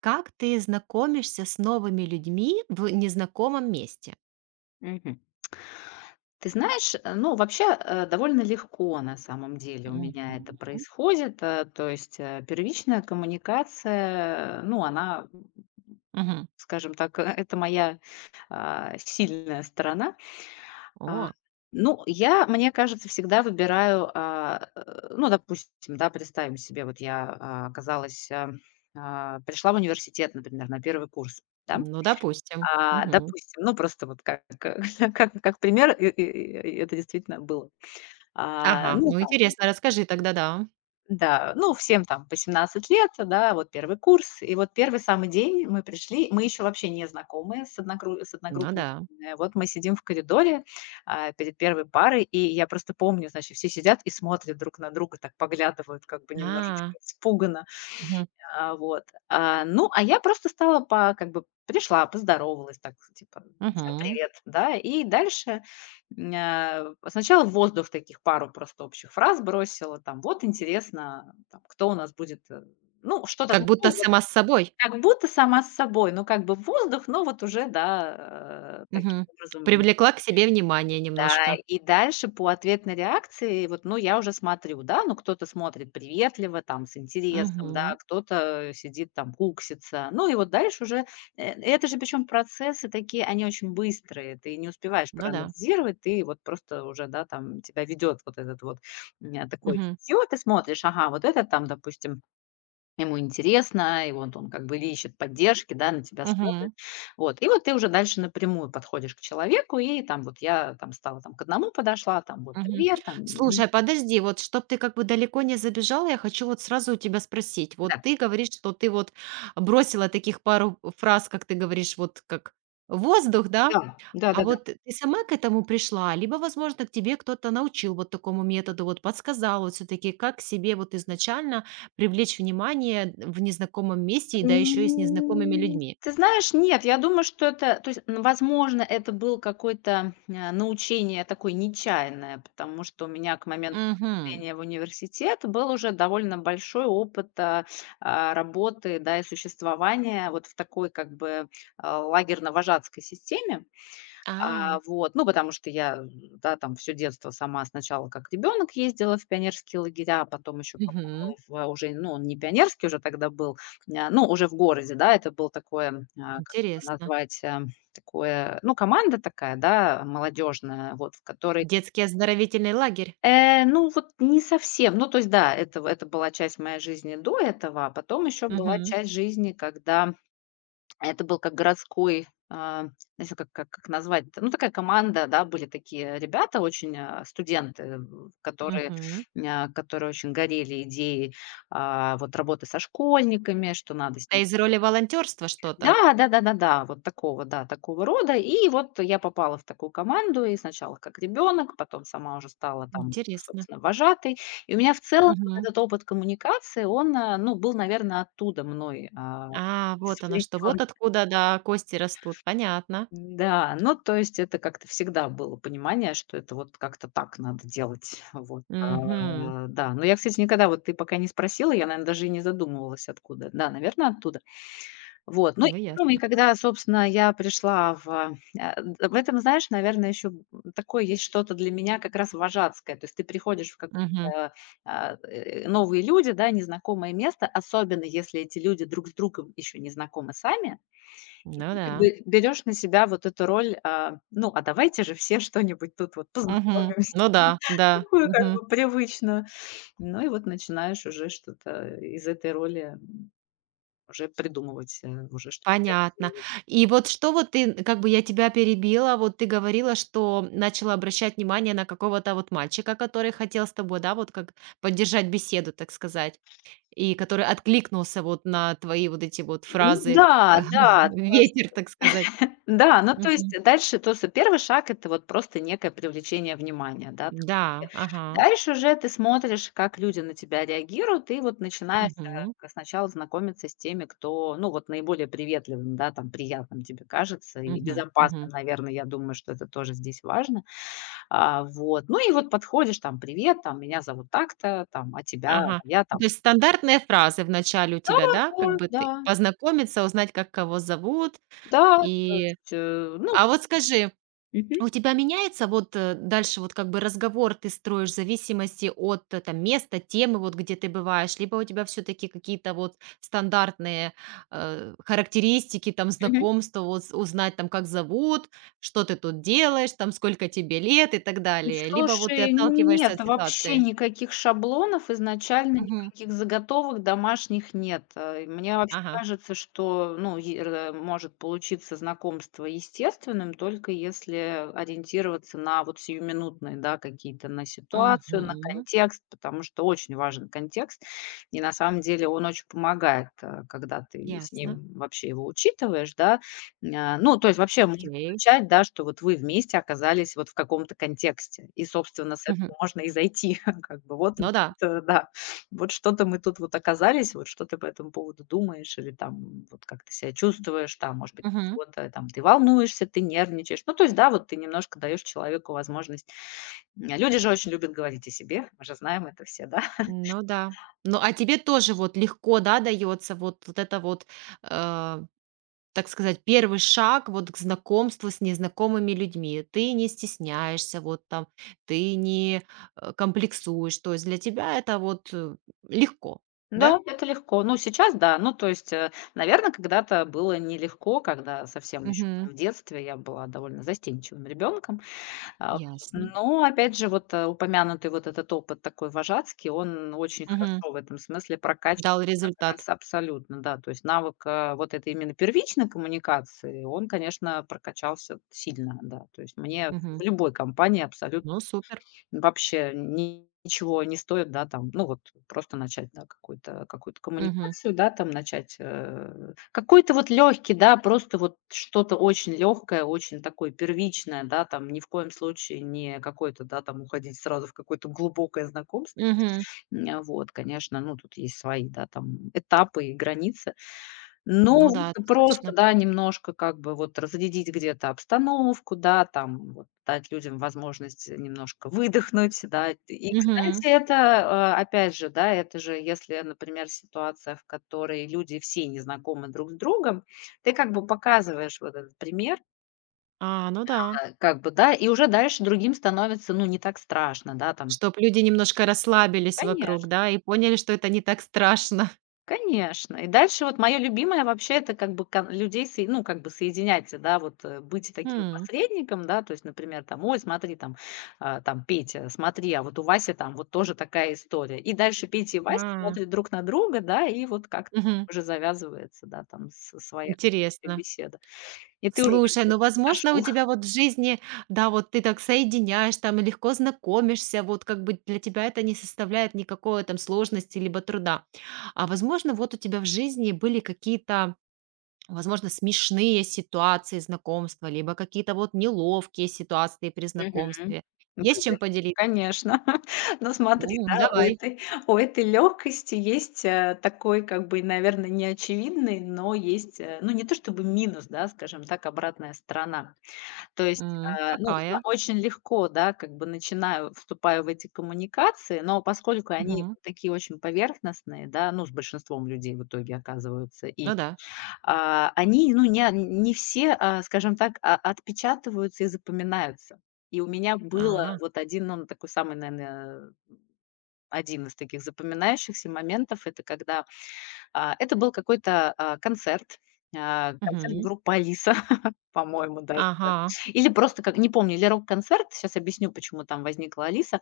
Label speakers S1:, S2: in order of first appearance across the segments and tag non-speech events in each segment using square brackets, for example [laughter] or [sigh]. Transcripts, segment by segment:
S1: Как ты знакомишься с новыми людьми в незнакомом месте?
S2: Мгм. Ты знаешь, ну, вообще, довольно легко на самом деле у
S1: Мгм.
S2: меня это происходит. То есть, первичная коммуникация, ну, она,
S1: Мгм.
S2: скажем так, [laughs] это моя, сильная сторона. А,
S1: О,
S2: ну, я, мне кажется, всегда выбираю, ну, допустим, да, представим себе, вот я, оказалась, пришла в университет, например, на первый курс, да.
S1: ну, допустим. Мгм.
S2: Допустим, ну, просто вот как [laughs] как пример, и это действительно было.
S1: Ага,
S2: Ну,
S1: ну,
S2: там,
S1: интересно, расскажи тогда, да.
S2: да, ну, всем там по 17 лет, да, вот первый курс. И вот первый самый день мы пришли, мы еще вообще не знакомы с
S1: Ну да.
S2: одногруппниками. Вот мы сидим в коридоре, перед первой парой, и я просто помню, значит, все сидят и смотрят друг на друга, так поглядывают как бы немножечко
S1: А,
S2: испуганно.
S1: мгм,
S2: Ну, а я просто стала по как бы пришла, поздоровалась так, типа: "Всем
S1: мгм.
S2: привет", да. И дальше, сначала в воздух таких пару просто общих фраз бросила, там: "Вот интересно, там, кто у нас будет", ну, что-то
S1: Как
S2: такое
S1: будто
S2: вот,
S1: сама с собой.
S2: как будто сама с собой, ну, как бы в воздух, но вот уже, да, таким
S1: Мгм.
S2: образом
S1: Привлекла к себе внимание
S2: да,
S1: немножко.
S2: и дальше по ответной реакции вот, ну, я уже смотрю, да, ну, кто-то смотрит приветливо, там, с интересом, да,
S1: Мгм.
S2: кто-то сидит там, куксится. Ну, и вот дальше уже, это же причем процессы такие, они очень быстрые, ты не успеваешь
S1: Ну да.
S2: проанализировать, ты вот просто уже, да, там, тебя ведет вот этот вот, такой,
S1: Мгм.
S2: сетью, ты смотришь, ага, вот этот там, допустим, ему интересно, и вот он как бы или ищет поддержки, да, на тебя смотрит.
S1: Мгм.
S2: Вот, и вот ты уже дальше напрямую подходишь к человеку, и там вот я там стала там к одному подошла, там вот:
S1: Мгм.
S2: "Привет, там". Ми-
S1: Слушай, а подожди, вот чтоб ты как бы далеко не забежала, я хочу вот сразу у тебя спросить. Вот
S2: Да,
S1: ты говоришь, что ты вот бросила таких пару фраз, как ты говоришь, вот как воздух, да?
S2: да,
S1: А
S2: да-да-да.
S1: вот ты сама к этому пришла, либо, возможно, к тебе кто-то научил вот такому методу, вот подсказал вот все-таки, как себе вот изначально привлечь внимание в незнакомом месте, и да еще и с незнакомыми людьми.
S2: Ты знаешь, нет, я думаю, что это то есть, н возможно, это был какой-то, научение такое нечаянное, потому что у меня к моменту
S1: Мгм.
S2: поступления в университет был уже довольно большой опыт, работы, да, и существования вот в такой как бы, лагерно-вожатской системе.
S1: А,
S2: Вот, ну, потому что я, да, там все детство сама сначала как ребенок ездила в пионерские лагеря, а потом еще
S1: мгм.
S2: попала в, уже, ну, он не пионерский уже тогда был, ну, уже в городе, да, это был такое, как это
S1: Интересно.
S2: назвать, такое, ну, команда такая, да, молодежная вот, в которой,
S1: Детский оздоровительный лагерь.
S2: ну, вот не совсем, ну, то есть, да, это в это была часть моей жизни до этого, а потом еще была
S1: Мгм.
S2: часть жизни, когда это был как городской, не знаю, как назвать ну, такая команда, да, были такие ребята очень, студенты, которые,
S1: Мгм.
S2: которые очень горели идеей, вот работы со школьниками, что надо с
S1: Это
S2: ними
S1: из роли волонтерства что-то?
S2: Да, да-да-да-да, вот такого, да, такого рода. И вот я попала в такую команду, и сначала как ребенок, потом сама уже стала там,
S1: Интересно.
S2: собственно, вожатой. И у меня в целом вот
S1: Мгм.
S2: этот опыт коммуникации, он, ну, был, наверное, оттуда мной,
S1: А, вот оно что.
S2: извлечен.
S1: Вот откуда, да, кости растут. Понятно.
S2: Да ну, то есть это как-то всегда было понимание, что это вот как-то так надо делать. Вот,
S1: Мгм.
S2: да. Но я, кстати, никогда, вот ты пока не спросила, я, наверное даже и не задумывалась, откуда. Да, наверное оттуда. Вот, ну, и
S1: Ну,
S2: потом, и
S1: ясно.
S2: когда, собственно, я пришла в, в этом, знаешь, наверное, еще, такое есть что-то для меня как раз вожатское. То есть ты приходишь в
S1: Мгм.
S2: какое-то, а, э, новые люди, да, незнакомое место, особенно если эти люди друг с другом еще не знакомы сами. И
S1: Ну
S2: ты как
S1: да.
S2: бы берёшь на себя вот эту роль, ну, а давайте же все что-нибудь тут вот
S1: Мгм.
S2: познакомимся,
S1: Ну да,
S2: [laughs]
S1: да.
S2: такую
S1: Мгм.
S2: как бы привычную. Ну и вот начинаешь уже что-то из этой роли уже придумывать, уже что-то
S1: Понятно.
S2: реализовывать.
S1: И вот что вот ты, как бы я тебя перебила, вот ты говорила, что начала обращать внимание на какого-то вот мальчика, который хотел с тобой, да, вот как поддержать беседу, так сказать. И который откликнулся вот на твои вот эти вот
S2: Ну
S1: фразы,
S2: да,
S1: э,
S2: да,
S1: [laughs] ветер, так сказать.
S2: да, ну, то есть
S1: Мгм.
S2: дальше то что первый шаг — это вот просто некое привлечение внимания, да, там.
S1: Да, ага.
S2: Дальше уже ты смотришь, как люди на тебя реагируют, и вот начинаешь,
S1: Мгм.
S2: сначала знакомиться с теми, кто, ну, вот наиболее приветливым, да, там, приятным тебе кажется и
S1: Мгм.
S2: безопасным,
S1: Мгм.
S2: наверное, я думаю, что это тоже здесь важно. Вот, ну, и вот подходишь, там: "Привет, там, меня зовут так-то, там, а тебя?" "А
S1: Ага.
S2: я
S1: Ну,
S2: там"
S1: то есть стандартные фразы в начале у
S2: Да,
S1: тебя,
S2: да,
S1: да? Как бы
S2: да,
S1: ты познакомиться, узнать, как кого зовут.
S2: да, то
S1: И,
S2: есть, ну
S1: а вот скажи.
S2: мгм,
S1: У тебя меняется вот дальше вот как бы разговор ты строишь в зависимости от там места, темы, вот где ты бываешь, либо у тебя все-таки какие-то вот стандартные характеристики, там
S2: мгм.
S1: знакомства, вот с- узнать там как зовут, что ты тут делаешь, там сколько тебе лет и так далее, либо вот ты
S2: Слушай, нет,
S1: отталкиваешься от
S2: вообще
S1: ситуации.
S2: никаких шаблонов изначально,
S1: Мгм.
S2: никаких заготовок домашних нет. Мне вообще
S1: Ага.
S2: кажется, что ну, может получиться знакомство естественным, только если ориентироваться на вот сиюминутные да, какие-то, на ситуацию, на
S1: Мгм.
S2: контекст, потому что очень важен контекст, и на самом деле он очень помогает, когда ты с
S1: Ясно.
S2: ним вообще его учитываешь, да. Ну, то есть вообще
S1: Окей.
S2: Чать, да, что вот вы вместе оказались вот в каком-то контексте. И, собственно, с
S1: Мгм.
S2: этого можно и зайти. [laughs] Как бы вот,
S1: Ну да.
S2: это да, вот что-то мы тут вот оказались, вот что ты по этому поводу думаешь или там вот как ты себя чувствуешь, там, может быть, ты чего-то там ты волнуешься, ты нервничаешь. Ну, то есть, да, вот ты немножко даешь человеку возможность. А люди же очень любят говорить о себе, мы же знаем это все, да. [laughs]
S1: Ну да. Ну, а тебе тоже вот легко, да, дается вот вот это вот, э, так сказать, первый шаг вот к знакомству с незнакомыми людьми. Ты не стесняешься, вот там, ты не, комплексуешь. То есть для тебя это вот, легко, да?
S2: Да, это легко. Ну, сейчас да. Ну, то есть, наверное, когда-то было нелегко, когда совсем еще
S1: Мгм.
S2: в детстве я была довольно застенчивым ребенком. А,
S1: Ясно.
S2: но опять же, вот, упомянутый вот этот опыт такой вожатский, он очень
S1: Мгм.
S2: хорошо в этом смысле прокачивает
S1: Дал
S2: как
S1: результат.
S2: раз абсолютно, да. То есть навык, вот этой именно первичной коммуникации, он, конечно, прокачался сильно, да. То есть мне
S1: Мгм.
S2: в любой компании абсолютно
S1: Ну, супер.
S2: вообще ни ничего не стоит, да, там, ну, вот просто начать, да, какую-то
S1: Мгм.
S2: коммуникацию, да, там начать, какой-то вот лёгкий, да, просто вот что-то очень легкое, очень такое первичное, да, там ни в коем случае не какое-то, да, там уходить сразу в какое-то глубокое знакомство.
S1: Мгм.
S2: А вот, конечно, ну, тут есть свои, да, там этапы и границы. Ну,
S1: Ну да,
S2: вот просто,
S1: однозначно.
S2: да, немножко как бы вот разрядить где-то обстановку, да, там вот дать людям возможность немножко выдохнуть, да. И,
S1: Мгм.
S2: кстати, это, опять же, да, это же если, например, ситуация, в которой люди все не знакомы друг с другом, ты как бы показываешь вот этот пример,
S1: А, ну да.
S2: как бы, да, и уже дальше другим становится, ну, не так страшно, да, там.
S1: Чтоб люди немножко расслабились вокруг,
S2: Конечно.
S1: да, и поняли, что это не так страшно.
S2: Конечно. И дальше вот мое любимое вообще — это как бы кон людей сои ну, как бы соединять, да, вот, быть таким
S1: Хм.
S2: посредником, да. То есть, например, там: "Ой, смотри, там, там, Петя, смотри, а вот у Васи там вот тоже такая история". И дальше Петя и Вася
S1: А,
S2: смотрят друг на друга, да, и вот как-то
S1: мгм.
S2: уже завязывается, да, там с своя
S1: Интересно.
S2: беседа. И ты уже как
S1: Слушай,
S2: бы
S1: ну, возможно, у тебя вот в жизни, да, вот ты так соединяешь там и легко знакомишься, вот как бы для тебя это не составляет никакой там сложности либо труда. А возможно, вот у тебя в жизни были какие-то, возможно, смешные ситуации знакомства, либо какие-то вот неловкие ситуации при
S2: Мгм.
S1: знакомстве.
S2: Ну,
S1: Есть
S2: конечно.
S1: чем поделиться?
S2: Конечно. [laughs] Но смотри,
S1: Ну,
S2: да,
S1: давай.
S2: у этой легкости есть, такой, как бы, наверное неочевидный, но есть, ну, не то чтобы минус, да, скажем так, обратная сторона. То есть,
S1: М,
S2: ну, я
S1: какая?
S2: очень легко, да, как бы начинаю, вступаю в эти коммуникации, но поскольку они
S1: Мгм.
S2: такие очень поверхностные, да, ну, с большинством людей в итоге оказываются, и
S1: Ну да.
S2: они, ну, не все, скажем так, отпечатываются и запоминаются. И у меня было
S1: А,
S2: вот один, ну такой самый, наверное, один из таких запоминающихся моментов. Это когда, это был какой-то, концерт, концерт
S1: мгм.
S2: группы "Алиса", [laughs] по-моему, даже
S1: Ага,
S2: Или просто как не помню, или рок-концерт, сейчас объясню, почему там возникла "Алиса".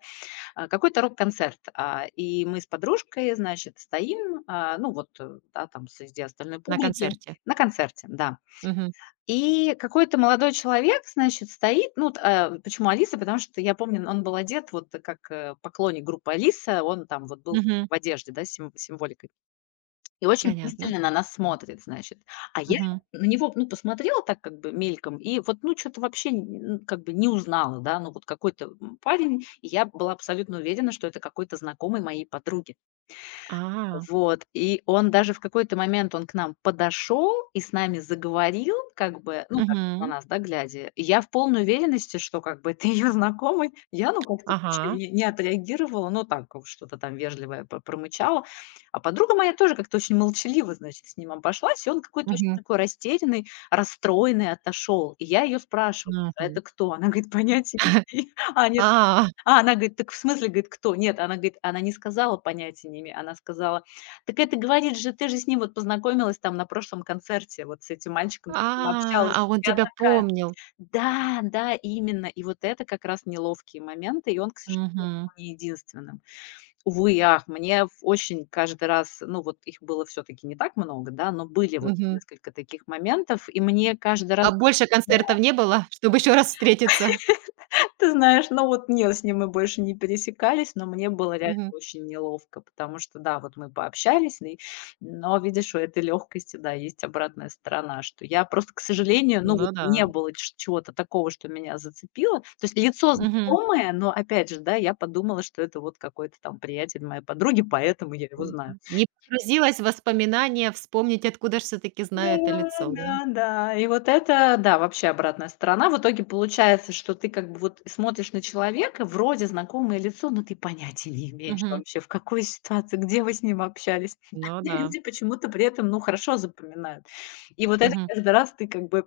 S2: Какой-то рок-концерт, и мы с подружкой, значит, стоим, ну, вот, да, там среди остальной
S1: на
S2: публики
S1: концерте.
S2: на концерте, да.
S1: Мгм.
S2: И какой-то молодой человек, значит, стоит. Ну, почему "Алиса"? Потому что я помню, он был одет вот как, поклонник группы "Алиса". Он там вот был
S1: Мгм.
S2: в одежде, да, с символикой. И очень
S1: Понятно.
S2: пристально на нас смотрит, значит. А я
S1: Мгм.
S2: на него, ну, посмотрела так как бы мельком и вот, ну, что то вообще как бы не узнала, да. Ну, вот какой-то, парень. И я была абсолютно уверена, что это какой-то знакомый моей подруги.
S1: А.
S2: Вот, и он даже в какой-то момент он к нам подошел и с нами заговорил, как бы, ну, так вот на
S1: Мгм.
S2: нас, да, глядя. И я в полной уверенности, что как бы [laughs] это ее знакомый. Я, ну, как-то вообще
S1: Ага.
S2: не отреагировала, ну, так вот что-то там вежливое п промычала. А подруга моя тоже как-то очень молчаливо, значит, с ним обошлась, и он какой-то очень
S1: Мгм.
S2: такой растерянный, расстроенный отошел. И я ее спрашиваю: "А
S1: Мгм.
S2: это кто?" Она говорит: "Понятия не
S1: [laughs]
S2: имею". [laughs] А они
S1: А,
S2: а она говорит: "Так в смысле, говорит, кто?" Нет, она говорит, она не сказала: "Понятия не имею". Она сказала: "Так это, говорит же, ты же с ним вот познакомилась там на прошлом концерте, вот с этим мальчиком, ты
S1: а,
S2: с ним общалась".
S1: а, он
S2: Я
S1: тебя помнил.
S2: да, да, именно. И вот это как раз неловкие моменты, и он, к сожалению,
S1: Мгм.
S2: был не единственным. Увы и ах, мне в очень каждый раз, ну, вот их было все таки не так много, да, но были вот
S1: Мгм.
S2: несколько таких моментов, и мне каждый раз.
S1: А больше концертов не было, [laughs] чтобы еще раз встретиться?
S2: [laughs] Ты знаешь, ну вот не, с ним мы больше не пересекались, но мне было реально
S1: Мгм.
S2: очень неловко, потому что, да, вот мы пообщались, и но, видишь, у этой легкости, да, есть обратная сторона, что я просто, к сожалению, ну вот
S1: Ну да.
S2: не было ч чего-то такого, что меня зацепило. То есть лицо
S1: Мгм.
S2: знакомое, но опять же, да, я подумала, что это вот какой-то там приятель моей подруги, поэтому я его
S1: м
S2: знаю.
S1: Не погрузилась в воспоминания, вспомнить, откуда ж все-таки знаю это
S2: Да,
S1: лицо, да?
S2: да, да. И вот это, да, вообще обратная сторона. В итоге получается, что ты как бы вот смотришь на человека, вроде знакомое лицо, но ты понятия не имеешь
S1: Мгм.
S2: вообще, в какой ситуации, где вы с ним общались. [laughs] А
S1: Ну да.
S2: люди почему-то при этом, ну, хорошо запоминают. И вот это
S1: Мгм.
S2: каждый раз ты как бы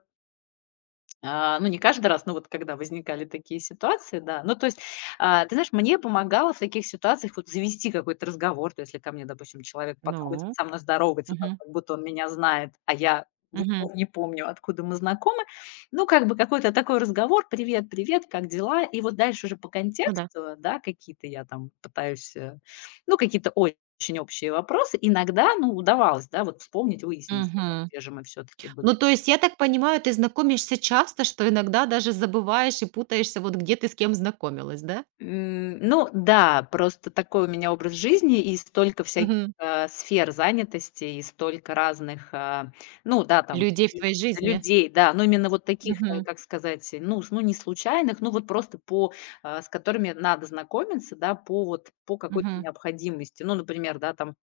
S2: ну, не каждый раз, но вот когда возникали такие ситуации, да. Ну, то есть, ты знаешь, мне помогало в таких ситуациях вот завести какой-то разговор. То есть, если ко мне, допустим, человек подходит,
S1: Ну.
S2: со мной здоровается, так,
S1: Мгм.
S2: как будто он меня знает, а я
S1: Мгм.
S2: не помню, откуда мы знакомы. Ну, как бы какой-то такой разговор, привет, привет, как дела? И вот дальше уже по
S1: Ну да.
S2: контексту, да, какие-то я там пытаюсь, ну, какие-то очень общие вопросы. Иногда, ну, удавалось, да, вот вспомнить, выяснить,
S1: Мгм.
S2: где же мы все-таки
S1: Ну,
S2: были.
S1: то есть, я так понимаю, ты знакомишься часто, что иногда даже забываешь и путаешься, вот где ты с кем знакомилась, да?
S2: М, ну да, просто такой у меня образ жизни и столько всяких,
S1: Мгм.
S2: сфер занятости, и столько разных, ну да, там
S1: Людей в
S2: лю
S1: твоей жизни.
S2: людей, да, но именно вот таких,
S1: Мгм.
S2: как сказать, ну, с ну, не случайных, ну, вот просто по с которыми надо знакомиться, да, по вот по какой-то
S1: Мгм.
S2: необходимости. Ну, например, да, там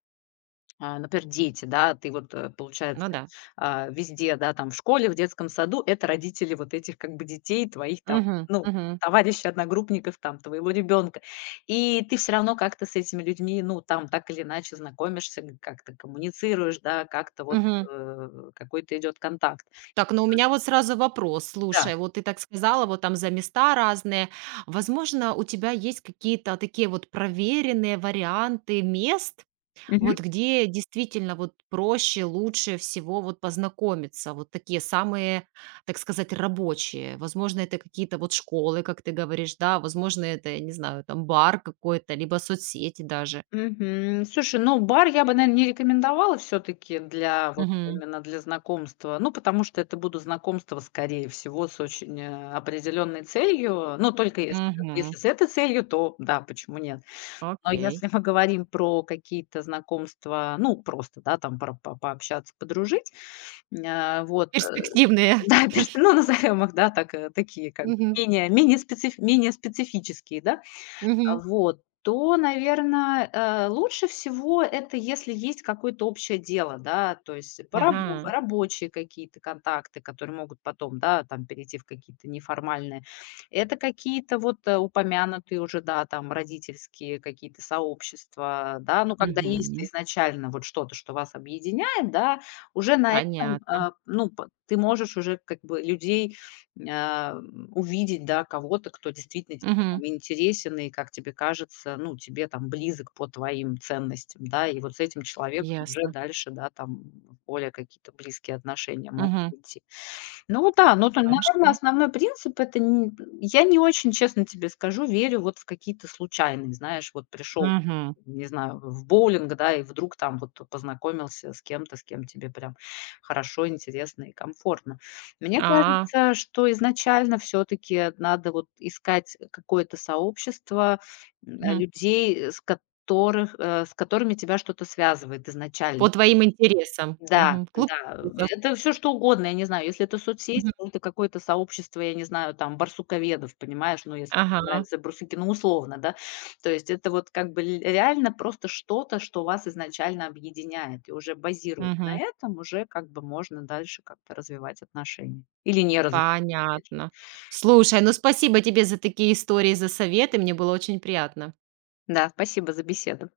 S2: например, дети, да, ты вот,
S1: Ну
S2: получается,
S1: да.
S2: везде, да, там в школе, в детском саду - это родители вот этих как бы детей, твоих там,
S1: Мгм.
S2: ну,
S1: Мгм.
S2: товарищей, одногруппников, там, твоего ребенка. И ты все равно как-то с этими людьми, ну, там так или иначе знакомишься, г как-то коммуницируешь, да, как-то вот,
S1: Мгм.
S2: какой-то идет контакт.
S1: Так, ну у меня вот сразу вопрос.
S2: Да.
S1: Слушай, вот ты так сказала, вот там за места разные. Возможно, у тебя есть какие-то такие вот проверенные варианты мест, вот где действительно вот проще, лучше всего вот познакомиться? Вот такие самые, так сказать, рабочие. Возможно, это какие-то вот школы, как ты говоришь, да, возможно, это, я не знаю, там бар какой-то, либо соцсети даже.
S2: Мгм. Слушай, ну, бар я бы, наверное, не рекомендовала все таки для вот
S1: Мгм.
S2: именно для знакомства. Ну, потому что это будут знакомства, скорее всего, с очень, определенной целью. Ну, только если как бы
S1: Мгм.
S2: если с этой целью, то да, почему нет? Но
S1: Окей.
S2: если мы говорим про какие-то знакомства, ну, просто, да, там про по пообщаться, подружить, вот, [laughs]
S1: Перспективные.
S2: да, перс ну, назовем их, да, так, такие как бы
S1: Мгм.
S2: менее специф менее специфические, да.
S1: Мгм.
S2: Вот, то, наверное, лучше всего это, если есть какое-то общее дело, да, то есть по
S1: Ага.
S2: рабочие какие-то контакты, которые могут потом, да, там перейти в какие-то неформальные. Это какие-то вот, упомянутые уже, да, там родительские какие-то сообщества, да. Ну, когда есть
S1: Мгм.
S2: изначально вот что-то, что вас объединяет, да, уже на этом,
S1: Понятно.
S2: ну, п ты можешь уже как бы людей, а, увидеть, да, кого-то, кто действительно тебе
S1: Мгм.
S2: там интересен и, как тебе кажется, ну, тебе там близок по твоим ценностям, да. И вот с этим человеком уже
S1: Ясно.
S2: дальше, да, там более какие-то близкие отношения могут
S1: Мгм.
S2: идти. Ну да, ну, то, наверное,
S1: Хорошо.
S2: основной принцип - это не я не очень, честно тебе скажу, верю вот в какие-то случайные, знаешь, вот пришел,
S1: Мгм.
S2: не знаю, в боулинг, да, и вдруг там вот познакомился с кем-то, с кем тебе прям хорошо, интересно и комфортно. Мне
S1: А.
S2: кажется, что изначально все таки надо вот искать какое-то сообщество,
S1: Мгм.
S2: людей, с которыми тебя что-то связывает изначально.
S1: По твоим интересам.
S2: Да,
S1: Мгм. Клуб
S2: да,
S1: интересов.
S2: это все что угодно, я не знаю, если это соцсети, ну, это какое-то сообщество, я не знаю, там, барсуковедов, понимаешь, ну, если тебе
S1: Ага,
S2: нравятся барсуки, ну, условно, да. То есть это вот как бы ль реально просто что-то, что вас изначально объединяет, и уже базируясь на
S1: мгм.
S2: этом, уже как бы можно дальше как-то развивать отношения или не развивать, опять же.
S1: Понятно. Слушай, ну спасибо тебе за такие истории, за советы. Мне было очень приятно.
S2: Да, спасибо за беседу.